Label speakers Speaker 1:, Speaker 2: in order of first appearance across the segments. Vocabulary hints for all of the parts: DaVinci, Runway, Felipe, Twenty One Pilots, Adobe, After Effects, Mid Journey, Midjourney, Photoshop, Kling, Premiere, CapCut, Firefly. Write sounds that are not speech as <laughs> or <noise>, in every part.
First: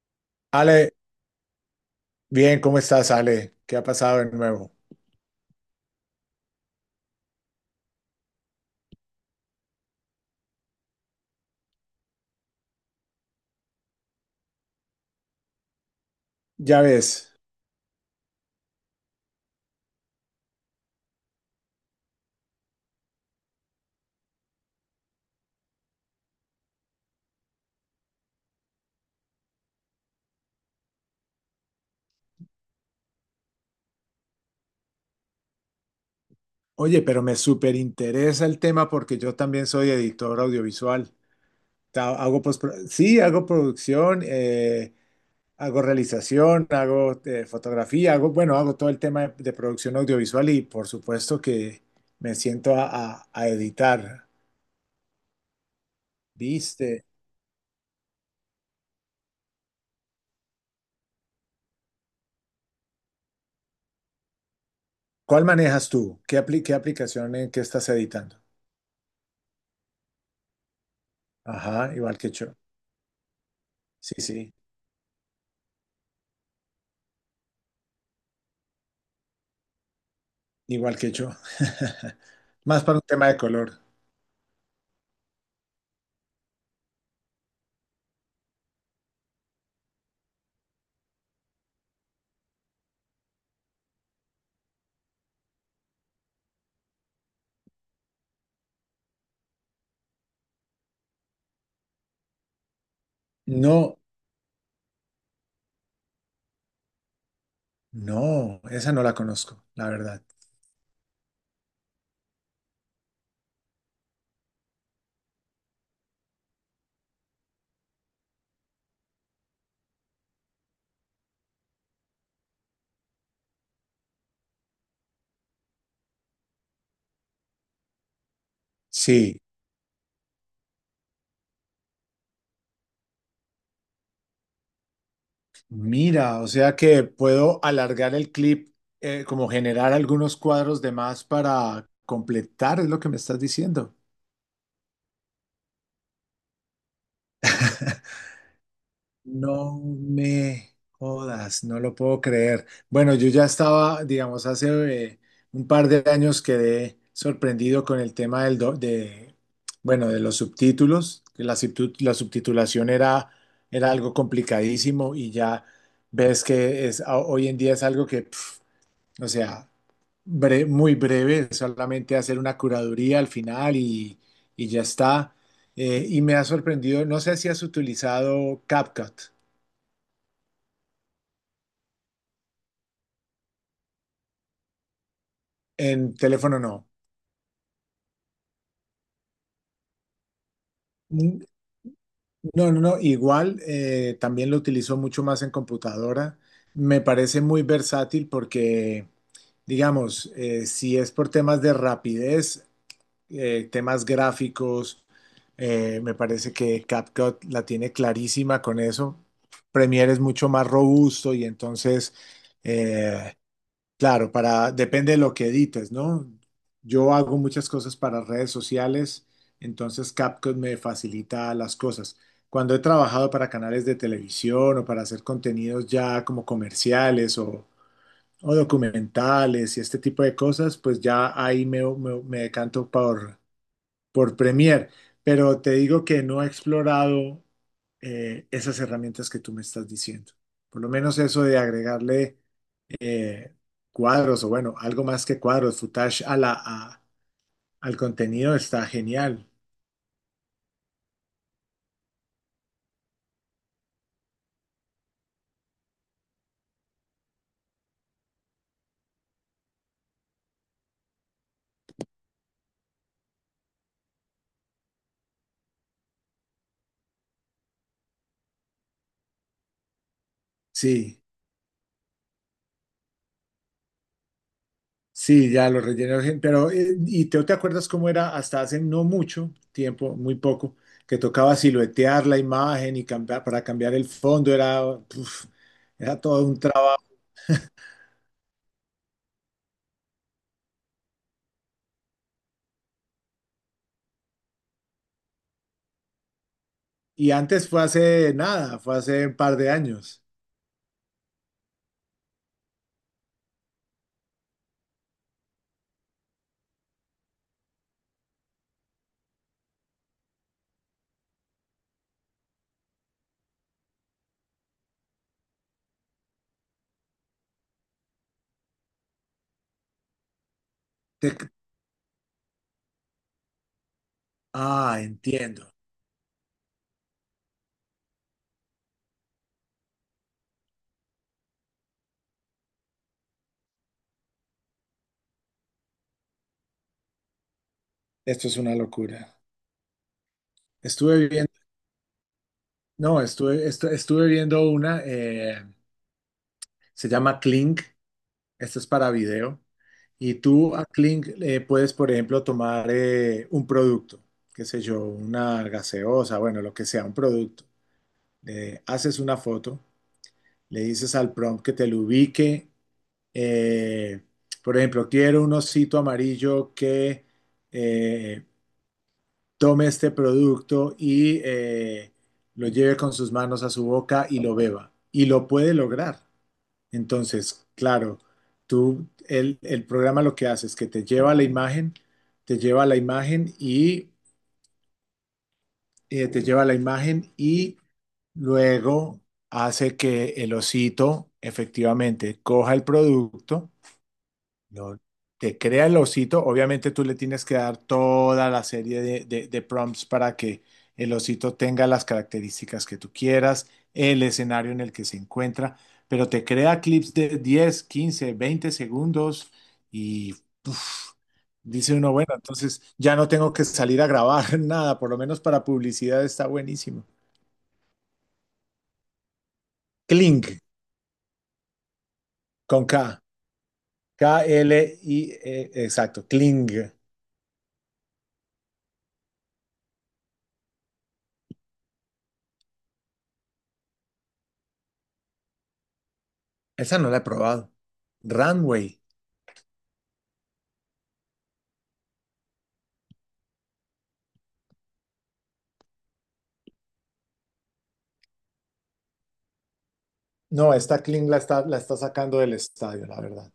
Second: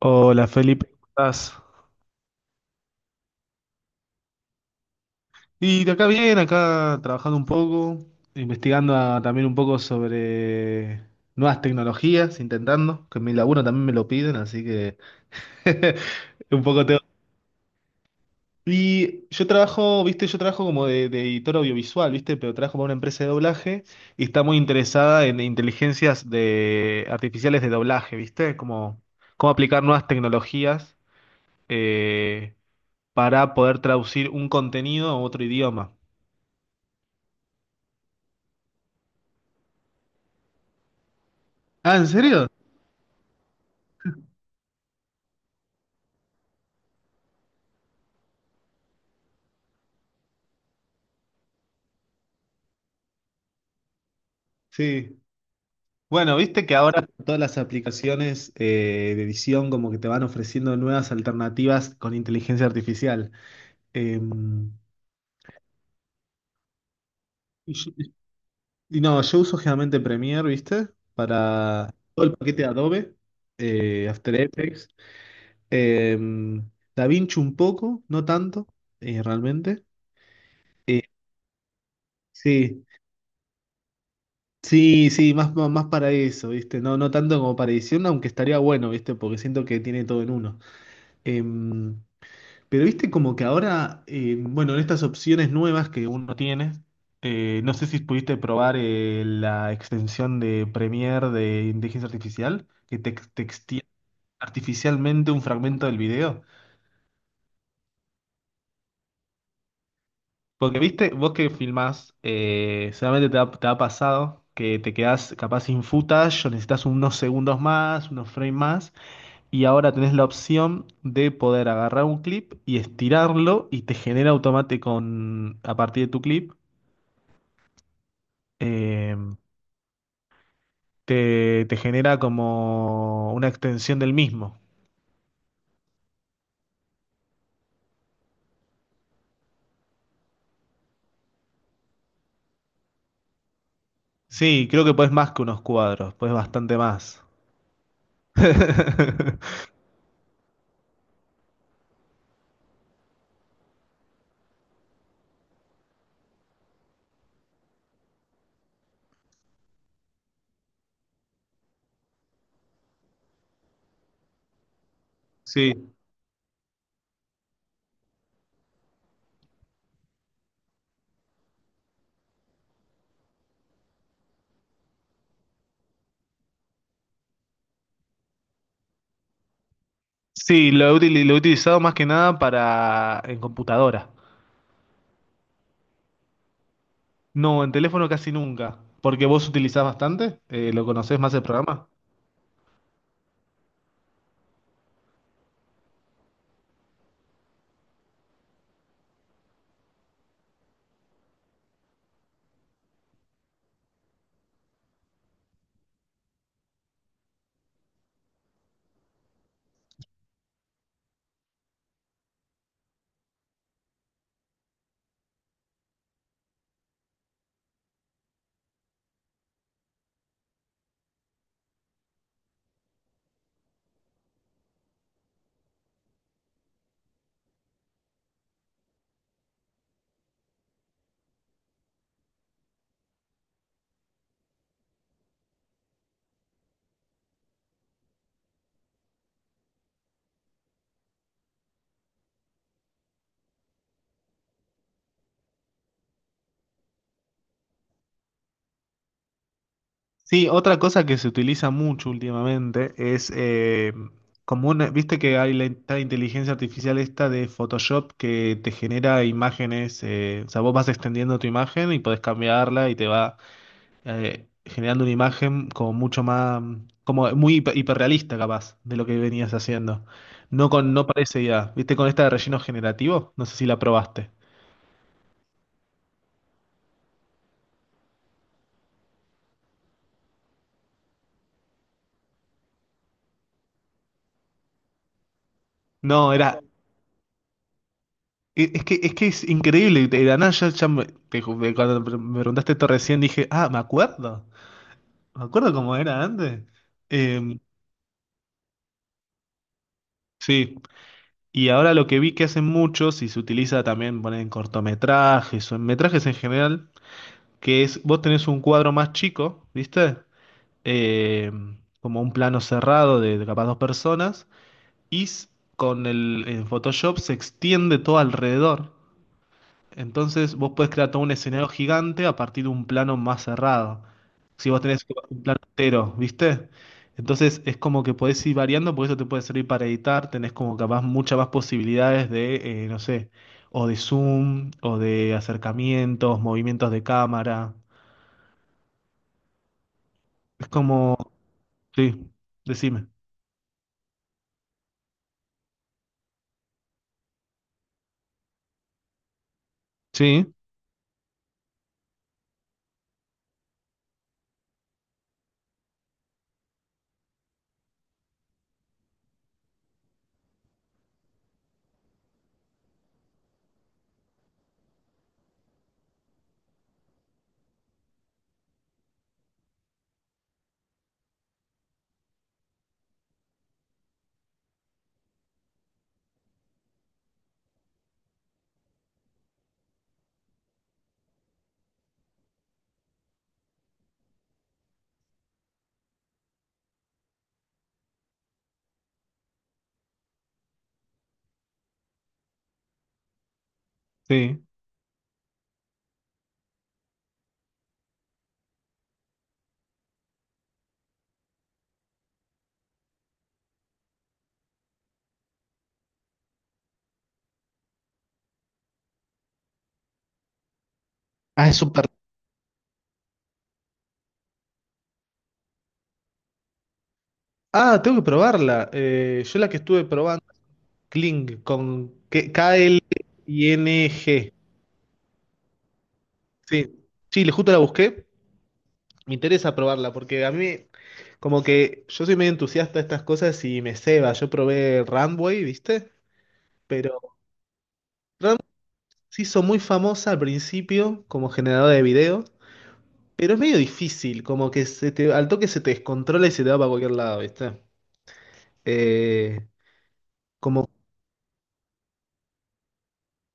Speaker 1: Hola Felipe,
Speaker 2: Ale,
Speaker 1: ¿cómo estás?
Speaker 2: bien, ¿cómo estás, Ale? ¿Qué ha pasado de nuevo?
Speaker 1: Y de acá bien, acá trabajando un poco, investigando también un poco sobre nuevas tecnologías, intentando, que en mi laburo también me lo piden, así que <laughs> un
Speaker 2: Ya
Speaker 1: poco tengo.
Speaker 2: ves.
Speaker 1: Y yo trabajo, viste, yo trabajo como de editor audiovisual, viste, pero trabajo para una empresa de doblaje y está muy interesada en inteligencias de artificiales de doblaje, viste, como cómo aplicar nuevas tecnologías eh, para poder traducir un contenido a otro idioma.
Speaker 2: Oye, pero me súper interesa el tema porque yo también soy editor audiovisual.
Speaker 1: Ah, ¿en
Speaker 2: Hago
Speaker 1: serio?
Speaker 2: sí, hago producción, hago realización, hago fotografía, hago, bueno, hago todo el tema de producción audiovisual y por supuesto que me siento a, a editar.
Speaker 1: Sí. Bueno, viste que
Speaker 2: ¿Viste?
Speaker 1: ahora todas las aplicaciones de edición como que te van ofreciendo nuevas alternativas con inteligencia artificial. Eh,
Speaker 2: ¿Cuál manejas tú? ¿ qué aplicación en qué
Speaker 1: y,
Speaker 2: estás
Speaker 1: yo-
Speaker 2: editando?
Speaker 1: no, yo uso generalmente Premiere, ¿viste?
Speaker 2: Ajá,
Speaker 1: Para
Speaker 2: igual
Speaker 1: todo
Speaker 2: que
Speaker 1: el
Speaker 2: yo.
Speaker 1: paquete de Adobe,
Speaker 2: Sí,
Speaker 1: After
Speaker 2: sí.
Speaker 1: Effects, eh, DaVinci un poco, no tanto, realmente.
Speaker 2: Igual
Speaker 1: Eh,
Speaker 2: que yo. <laughs> Más
Speaker 1: sí.
Speaker 2: para un tema de color.
Speaker 1: Sí, sí, más, más para eso, ¿viste? No, no tanto como para edición, aunque estaría bueno, ¿viste? Porque siento que tiene todo en uno. Em, Pero viste como que ahora, bueno, en estas opciones nuevas que uno tiene, no sé si pudiste probar la extensión de Premiere de inteligencia artificial, que te extiende
Speaker 2: No,
Speaker 1: artificialmente un fragmento del video.
Speaker 2: no, esa no la conozco, la verdad.
Speaker 1: Porque viste, vos que filmás, seguramente te ha pasado que te quedás capaz sin footage o necesitas unos segundos más, unos frames más, y ahora tenés la opción de poder agarrar un clip y estirarlo y te genera automático a partir de tu clip eh,
Speaker 2: Sí,
Speaker 1: te genera como una extensión del mismo.
Speaker 2: mira, o sea que puedo alargar el clip, como generar algunos cuadros de más para completar, es lo que me estás diciendo.
Speaker 1: Sí, creo que puedes más que unos cuadros, puedes bastante más.
Speaker 2: <laughs>
Speaker 1: <laughs>
Speaker 2: No me jodas, no lo puedo creer. Bueno, yo ya estaba, digamos, hace eh, un par de años quedé sorprendido con el tema bueno, de los subtítulos, que la subtitulación era algo complicadísimo y ya
Speaker 1: Sí,
Speaker 2: ves que hoy en día es algo que, pf, o sea, muy breve, solamente hacer una curaduría al final y ya está. Y me ha sorprendido, no sé si has utilizado CapCut.
Speaker 1: sí, lo he utilizado más que nada para en computadora.
Speaker 2: En teléfono no.
Speaker 1: No, en teléfono casi nunca. Porque vos utilizás bastante. ¿Lo conocés más
Speaker 2: Mm,
Speaker 1: el programa?
Speaker 2: no, no, no. Igual también lo utilizo mucho más en computadora. Me parece muy versátil porque, digamos, si es por temas de rapidez, temas gráficos, me parece que CapCut la tiene clarísima con eso. Premiere es mucho más robusto y eh, claro, para, depende de lo que edites, ¿no? Yo hago muchas cosas para redes sociales, entonces CapCut me facilita las cosas. Cuando he trabajado para canales de televisión o para hacer contenidos ya como o documentales y este tipo de cosas, pues ya ahí me decanto por Premiere. Pero te digo que no he explorado esas herramientas que tú me estás diciendo. Por lo menos eso de agregarle eh, cuadros o bueno, algo más que cuadros, footage a al contenido está genial.
Speaker 1: Sí, otra cosa que se utiliza mucho últimamente es viste que hay la, esta inteligencia artificial esta de Photoshop que te genera imágenes, o sea, vos vas extendiendo tu imagen y podés cambiarla y te va generando una imagen como mucho más, como muy hiperrealista capaz de lo que venías haciendo. No con, no
Speaker 2: Sí,
Speaker 1: parece ya, viste con esta de relleno generativo, no sé si la probaste.
Speaker 2: sí, ya lo rellené, pero ¿y te acuerdas cómo era hasta hace no mucho tiempo, muy poco, que tocaba siluetear la imagen y cambiar, para cambiar el fondo era, uf, era
Speaker 1: No,
Speaker 2: todo un
Speaker 1: era,
Speaker 2: trabajo.
Speaker 1: Es que es increíble, de la nada cuando me preguntaste esto recién dije, ah, me acuerdo cómo era antes.
Speaker 2: Y
Speaker 1: Eh,
Speaker 2: antes fue hace nada, fue hace un par de años.
Speaker 1: sí, y ahora lo que vi que hacen muchos y se utiliza también ponen en cortometrajes o en metrajes en general, que es, vos tenés un cuadro más chico, ¿viste? Eh, como un plano cerrado de capaz dos personas, y s- con el en Photoshop se extiende todo alrededor. Entonces vos podés crear todo un
Speaker 2: Te-
Speaker 1: escenario gigante a partir de un plano más cerrado. Si vos
Speaker 2: ah,
Speaker 1: tenés un plano
Speaker 2: entiendo.
Speaker 1: entero, ¿viste? Entonces es como que podés ir variando, porque eso te puede servir para editar, tenés como capaz muchas más posibilidades de, no sé, o de zoom, o de acercamientos, movimientos de cámara.
Speaker 2: Esto es una locura.
Speaker 1: Es como,
Speaker 2: Estuve viendo,
Speaker 1: sí, decime.
Speaker 2: no, estuve viendo una. Se llama Kling. Esto es para video. Y
Speaker 1: Sí,
Speaker 2: tú a Kling puedes, por ejemplo, tomar un producto, qué sé yo, una gaseosa, bueno, lo que sea, un producto. Le haces una foto, le dices al prompt que te lo ubique. eh, por ejemplo, quiero un osito amarillo que eh, tome este producto y lo lleve con sus manos a su boca y lo beba. Y lo puede lograr. Entonces, claro, el programa lo que hace es que te lleva a la imagen, te lleva a la imagen y eh, te lleva a la imagen y luego hace que el osito efectivamente coja el producto
Speaker 1: sí.
Speaker 2: no, te crea el osito. Obviamente tú le tienes que dar toda la serie de prompts para que el osito tenga las características que tú quieras, el escenario en el que se encuentra, pero te crea clips de 10, 15, 20 segundos y uf,
Speaker 1: Ah, es
Speaker 2: dice
Speaker 1: súper.
Speaker 2: uno, bueno, entonces ya no tengo que salir a grabar <laughs> nada, por lo menos para publicidad está buenísimo.
Speaker 1: Ah, tengo que probarla. Yo la que estuve probando,
Speaker 2: Kling,
Speaker 1: Kling, con
Speaker 2: con K,
Speaker 1: K-L-I-N-G.
Speaker 2: K-L-I, -E, exacto, Kling.
Speaker 1: Sí, sí, justo la busqué. Me interesa probarla porque a mí, como que yo soy medio entusiasta de estas cosas y me ceba. Yo probé Runway, ¿viste?
Speaker 2: Esa no la
Speaker 1: Pero
Speaker 2: he probado.
Speaker 1: Runway
Speaker 2: Runway.
Speaker 1: se hizo muy famosa al principio como generadora de video, pero es medio difícil, como que se te, al toque se te descontrola y se te va para cualquier lado, ¿viste? Eh,
Speaker 2: No,
Speaker 1: como,
Speaker 2: esta Kling la está sacando del estadio, la verdad.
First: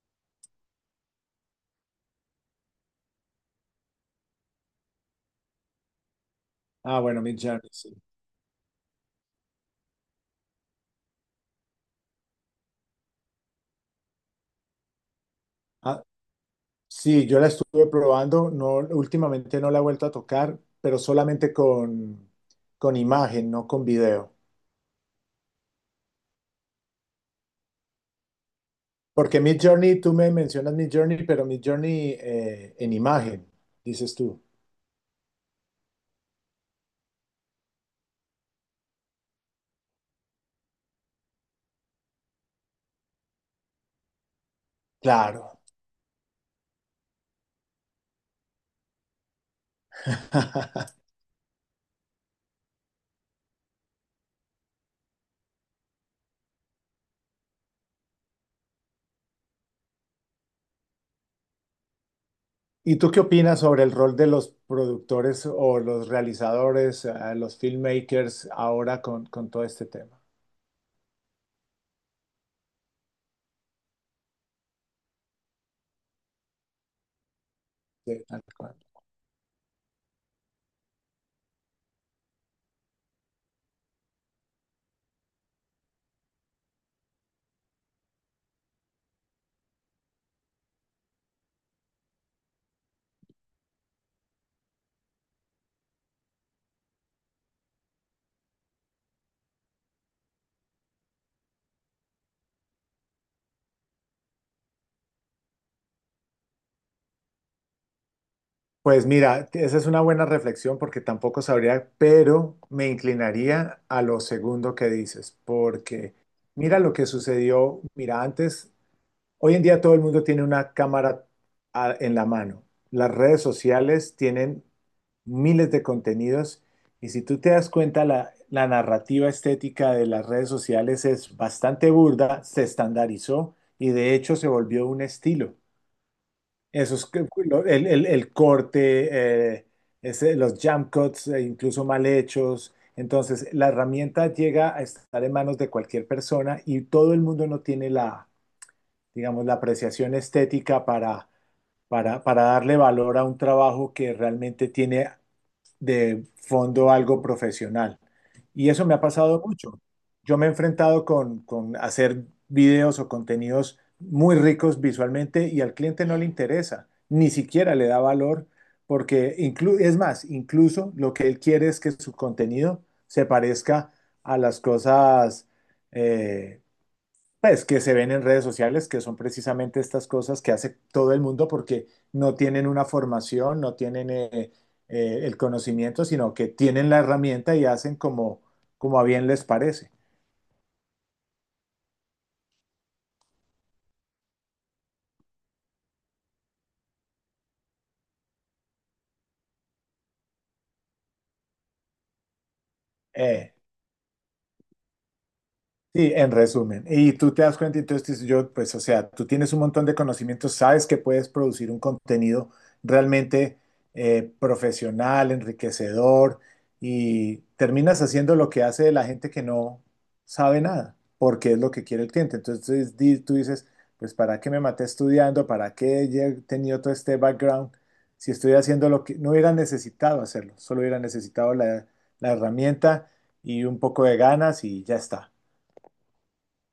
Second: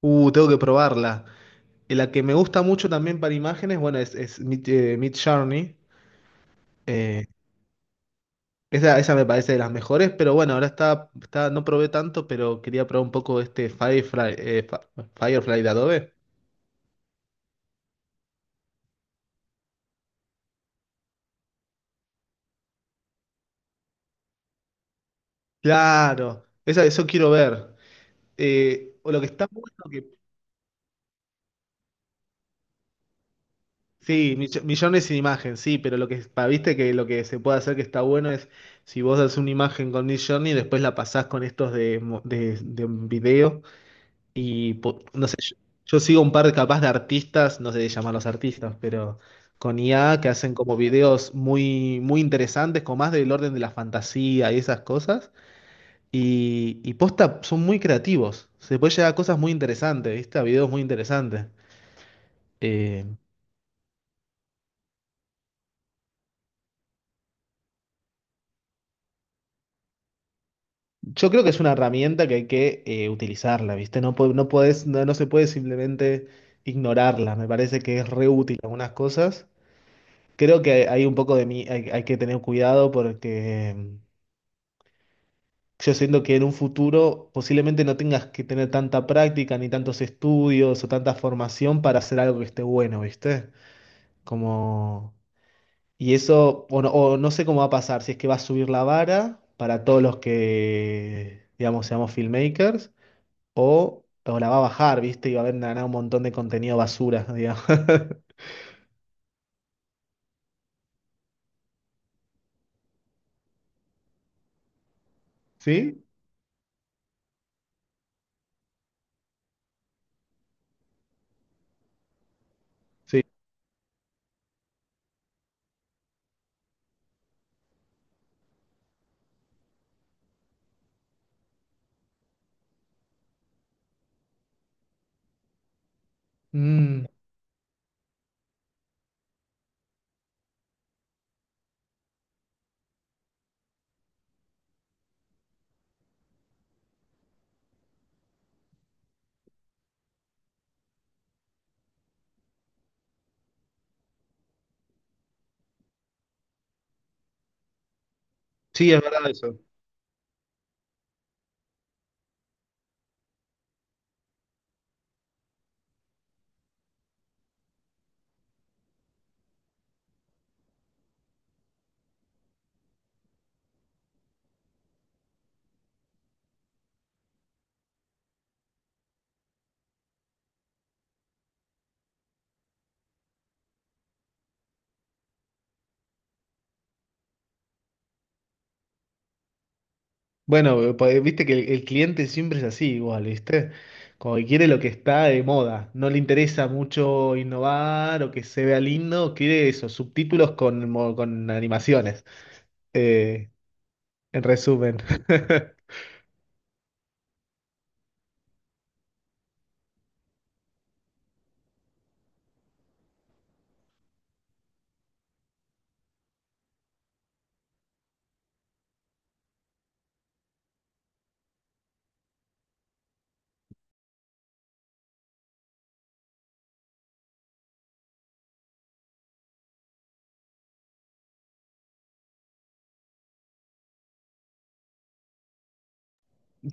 Speaker 1: tengo que probarla. Y la que me gusta mucho también para imágenes, bueno, es Mid, Journey.
Speaker 2: Ah, bueno, Mid Journey, sí.
Speaker 1: Esa me parece de las mejores, pero bueno, ahora está, está, no probé tanto, pero quería probar un poco este Firefly, Firefly de
Speaker 2: Ah,
Speaker 1: Adobe.
Speaker 2: sí, yo la estuve probando, no, últimamente no la he vuelto a tocar, pero solamente con imagen, no con video.
Speaker 1: Claro, esa, eso quiero ver. O lo que
Speaker 2: Porque
Speaker 1: está
Speaker 2: Mid
Speaker 1: bueno
Speaker 2: Journey,
Speaker 1: que.
Speaker 2: tú me mencionas Mid Journey, pero Mid Journey en imagen, dices
Speaker 1: Sí,
Speaker 2: tú.
Speaker 1: millones sin imagen, sí, pero lo que viste que lo que se puede hacer que está bueno es si vos haces una imagen con Midjourney y después la pasás con estos de un video. Y no sé,
Speaker 2: Claro.
Speaker 1: yo sigo un par capaz de artistas, no sé de llamarlos artistas, pero con IA que hacen como
Speaker 2: <laughs>
Speaker 1: videos muy, muy interesantes, con más del orden de la fantasía y esas cosas. Y posta, son muy creativos. Se puede llegar a cosas muy interesantes, ¿viste? A videos muy interesantes.
Speaker 2: ¿Y
Speaker 1: Eh,
Speaker 2: tú qué opinas sobre el rol de los productores o los realizadores, los filmmakers ahora con todo este tema?
Speaker 1: yo creo que es una herramienta que hay que utilizarla, ¿viste? No, no se puede simplemente ignorarla. Me parece que es
Speaker 2: Sí,
Speaker 1: re
Speaker 2: tal
Speaker 1: útil en
Speaker 2: cual.
Speaker 1: algunas cosas. Creo que hay un poco de mí, hay que tener cuidado porque yo siento que en un futuro posiblemente no tengas que tener tanta práctica, ni tantos estudios o tanta formación para hacer algo que esté bueno, ¿viste? Como... Y eso, o no sé cómo va a pasar, si es que va a subir la vara para todos los que, digamos, seamos filmmakers, o la va a bajar, ¿viste? Y va a haber nada, un montón de contenido basura, digamos. <laughs>
Speaker 2: Pues mira, esa es una buena reflexión porque tampoco sabría, pero me inclinaría a lo segundo que dices,
Speaker 1: ¿Sí?
Speaker 2: porque mira lo que sucedió, mira, antes. Hoy en día todo el mundo tiene una cámara en la mano. Las
Speaker 1: Sí.
Speaker 2: redes sociales tienen miles de contenidos y si tú te das cuenta, la narrativa estética de las redes sociales es bastante burda, se estandarizó y de hecho se volvió un estilo. Eso es
Speaker 1: Mm,
Speaker 2: el corte, eh, los jump cuts, incluso mal hechos. Entonces, la herramienta llega a estar en manos de cualquier persona y todo el mundo no tiene la, digamos, la apreciación estética para darle valor a un trabajo que realmente tiene de fondo algo profesional. Y eso
Speaker 1: sí,
Speaker 2: me
Speaker 1: es
Speaker 2: ha
Speaker 1: verdad
Speaker 2: pasado
Speaker 1: eso.
Speaker 2: mucho. Yo me he enfrentado con hacer videos o contenidos muy ricos visualmente y al cliente no le interesa, ni siquiera le da valor, porque es más, incluso lo que él quiere es que su contenido se parezca a las cosas eh, pues que se ven en redes sociales, que son precisamente estas cosas que hace todo el mundo porque no tienen una formación, no tienen el conocimiento, sino que tienen la herramienta y hacen como, como a bien les parece.
Speaker 1: Bueno, pues, viste que el cliente siempre es así, igual, ¿viste? Como que quiere lo que está de moda. No le interesa mucho innovar o que se vea lindo, quiere esos subtítulos con, con animaciones. Eh,
Speaker 2: Eh,
Speaker 1: en resumen, <laughs>
Speaker 2: Sí, en resumen. Y tú te das cuenta, entonces dices yo, pues, o sea, tú tienes un montón de conocimientos, sabes que puedes producir un contenido realmente profesional, enriquecedor, y terminas haciendo lo que hace la gente que no sabe nada, porque es lo que quiere el cliente. Entonces tú dices, pues, ¿para qué me maté estudiando? ¿Para qué he tenido todo este background? Si estoy haciendo lo que no hubiera necesitado hacerlo, solo hubiera necesitado la herramienta y un poco de ganas y ya está.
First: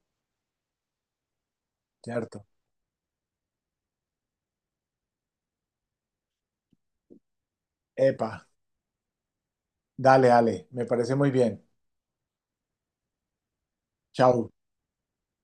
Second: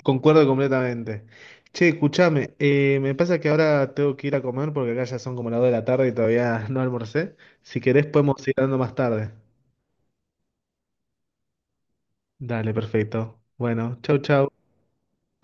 Speaker 1: concuerdo completamente. Che,
Speaker 2: Cierto.
Speaker 1: escuchame, me pasa que ahora tengo que ir a comer porque acá ya son como las 2 de la tarde y todavía <laughs> no almorcé. Si querés,
Speaker 2: Epa.
Speaker 1: podemos ir dando más tarde.
Speaker 2: Dale, dale. Me parece muy bien.
Speaker 1: Dale, perfecto. Bueno, chau, chau.
Speaker 2: Chao.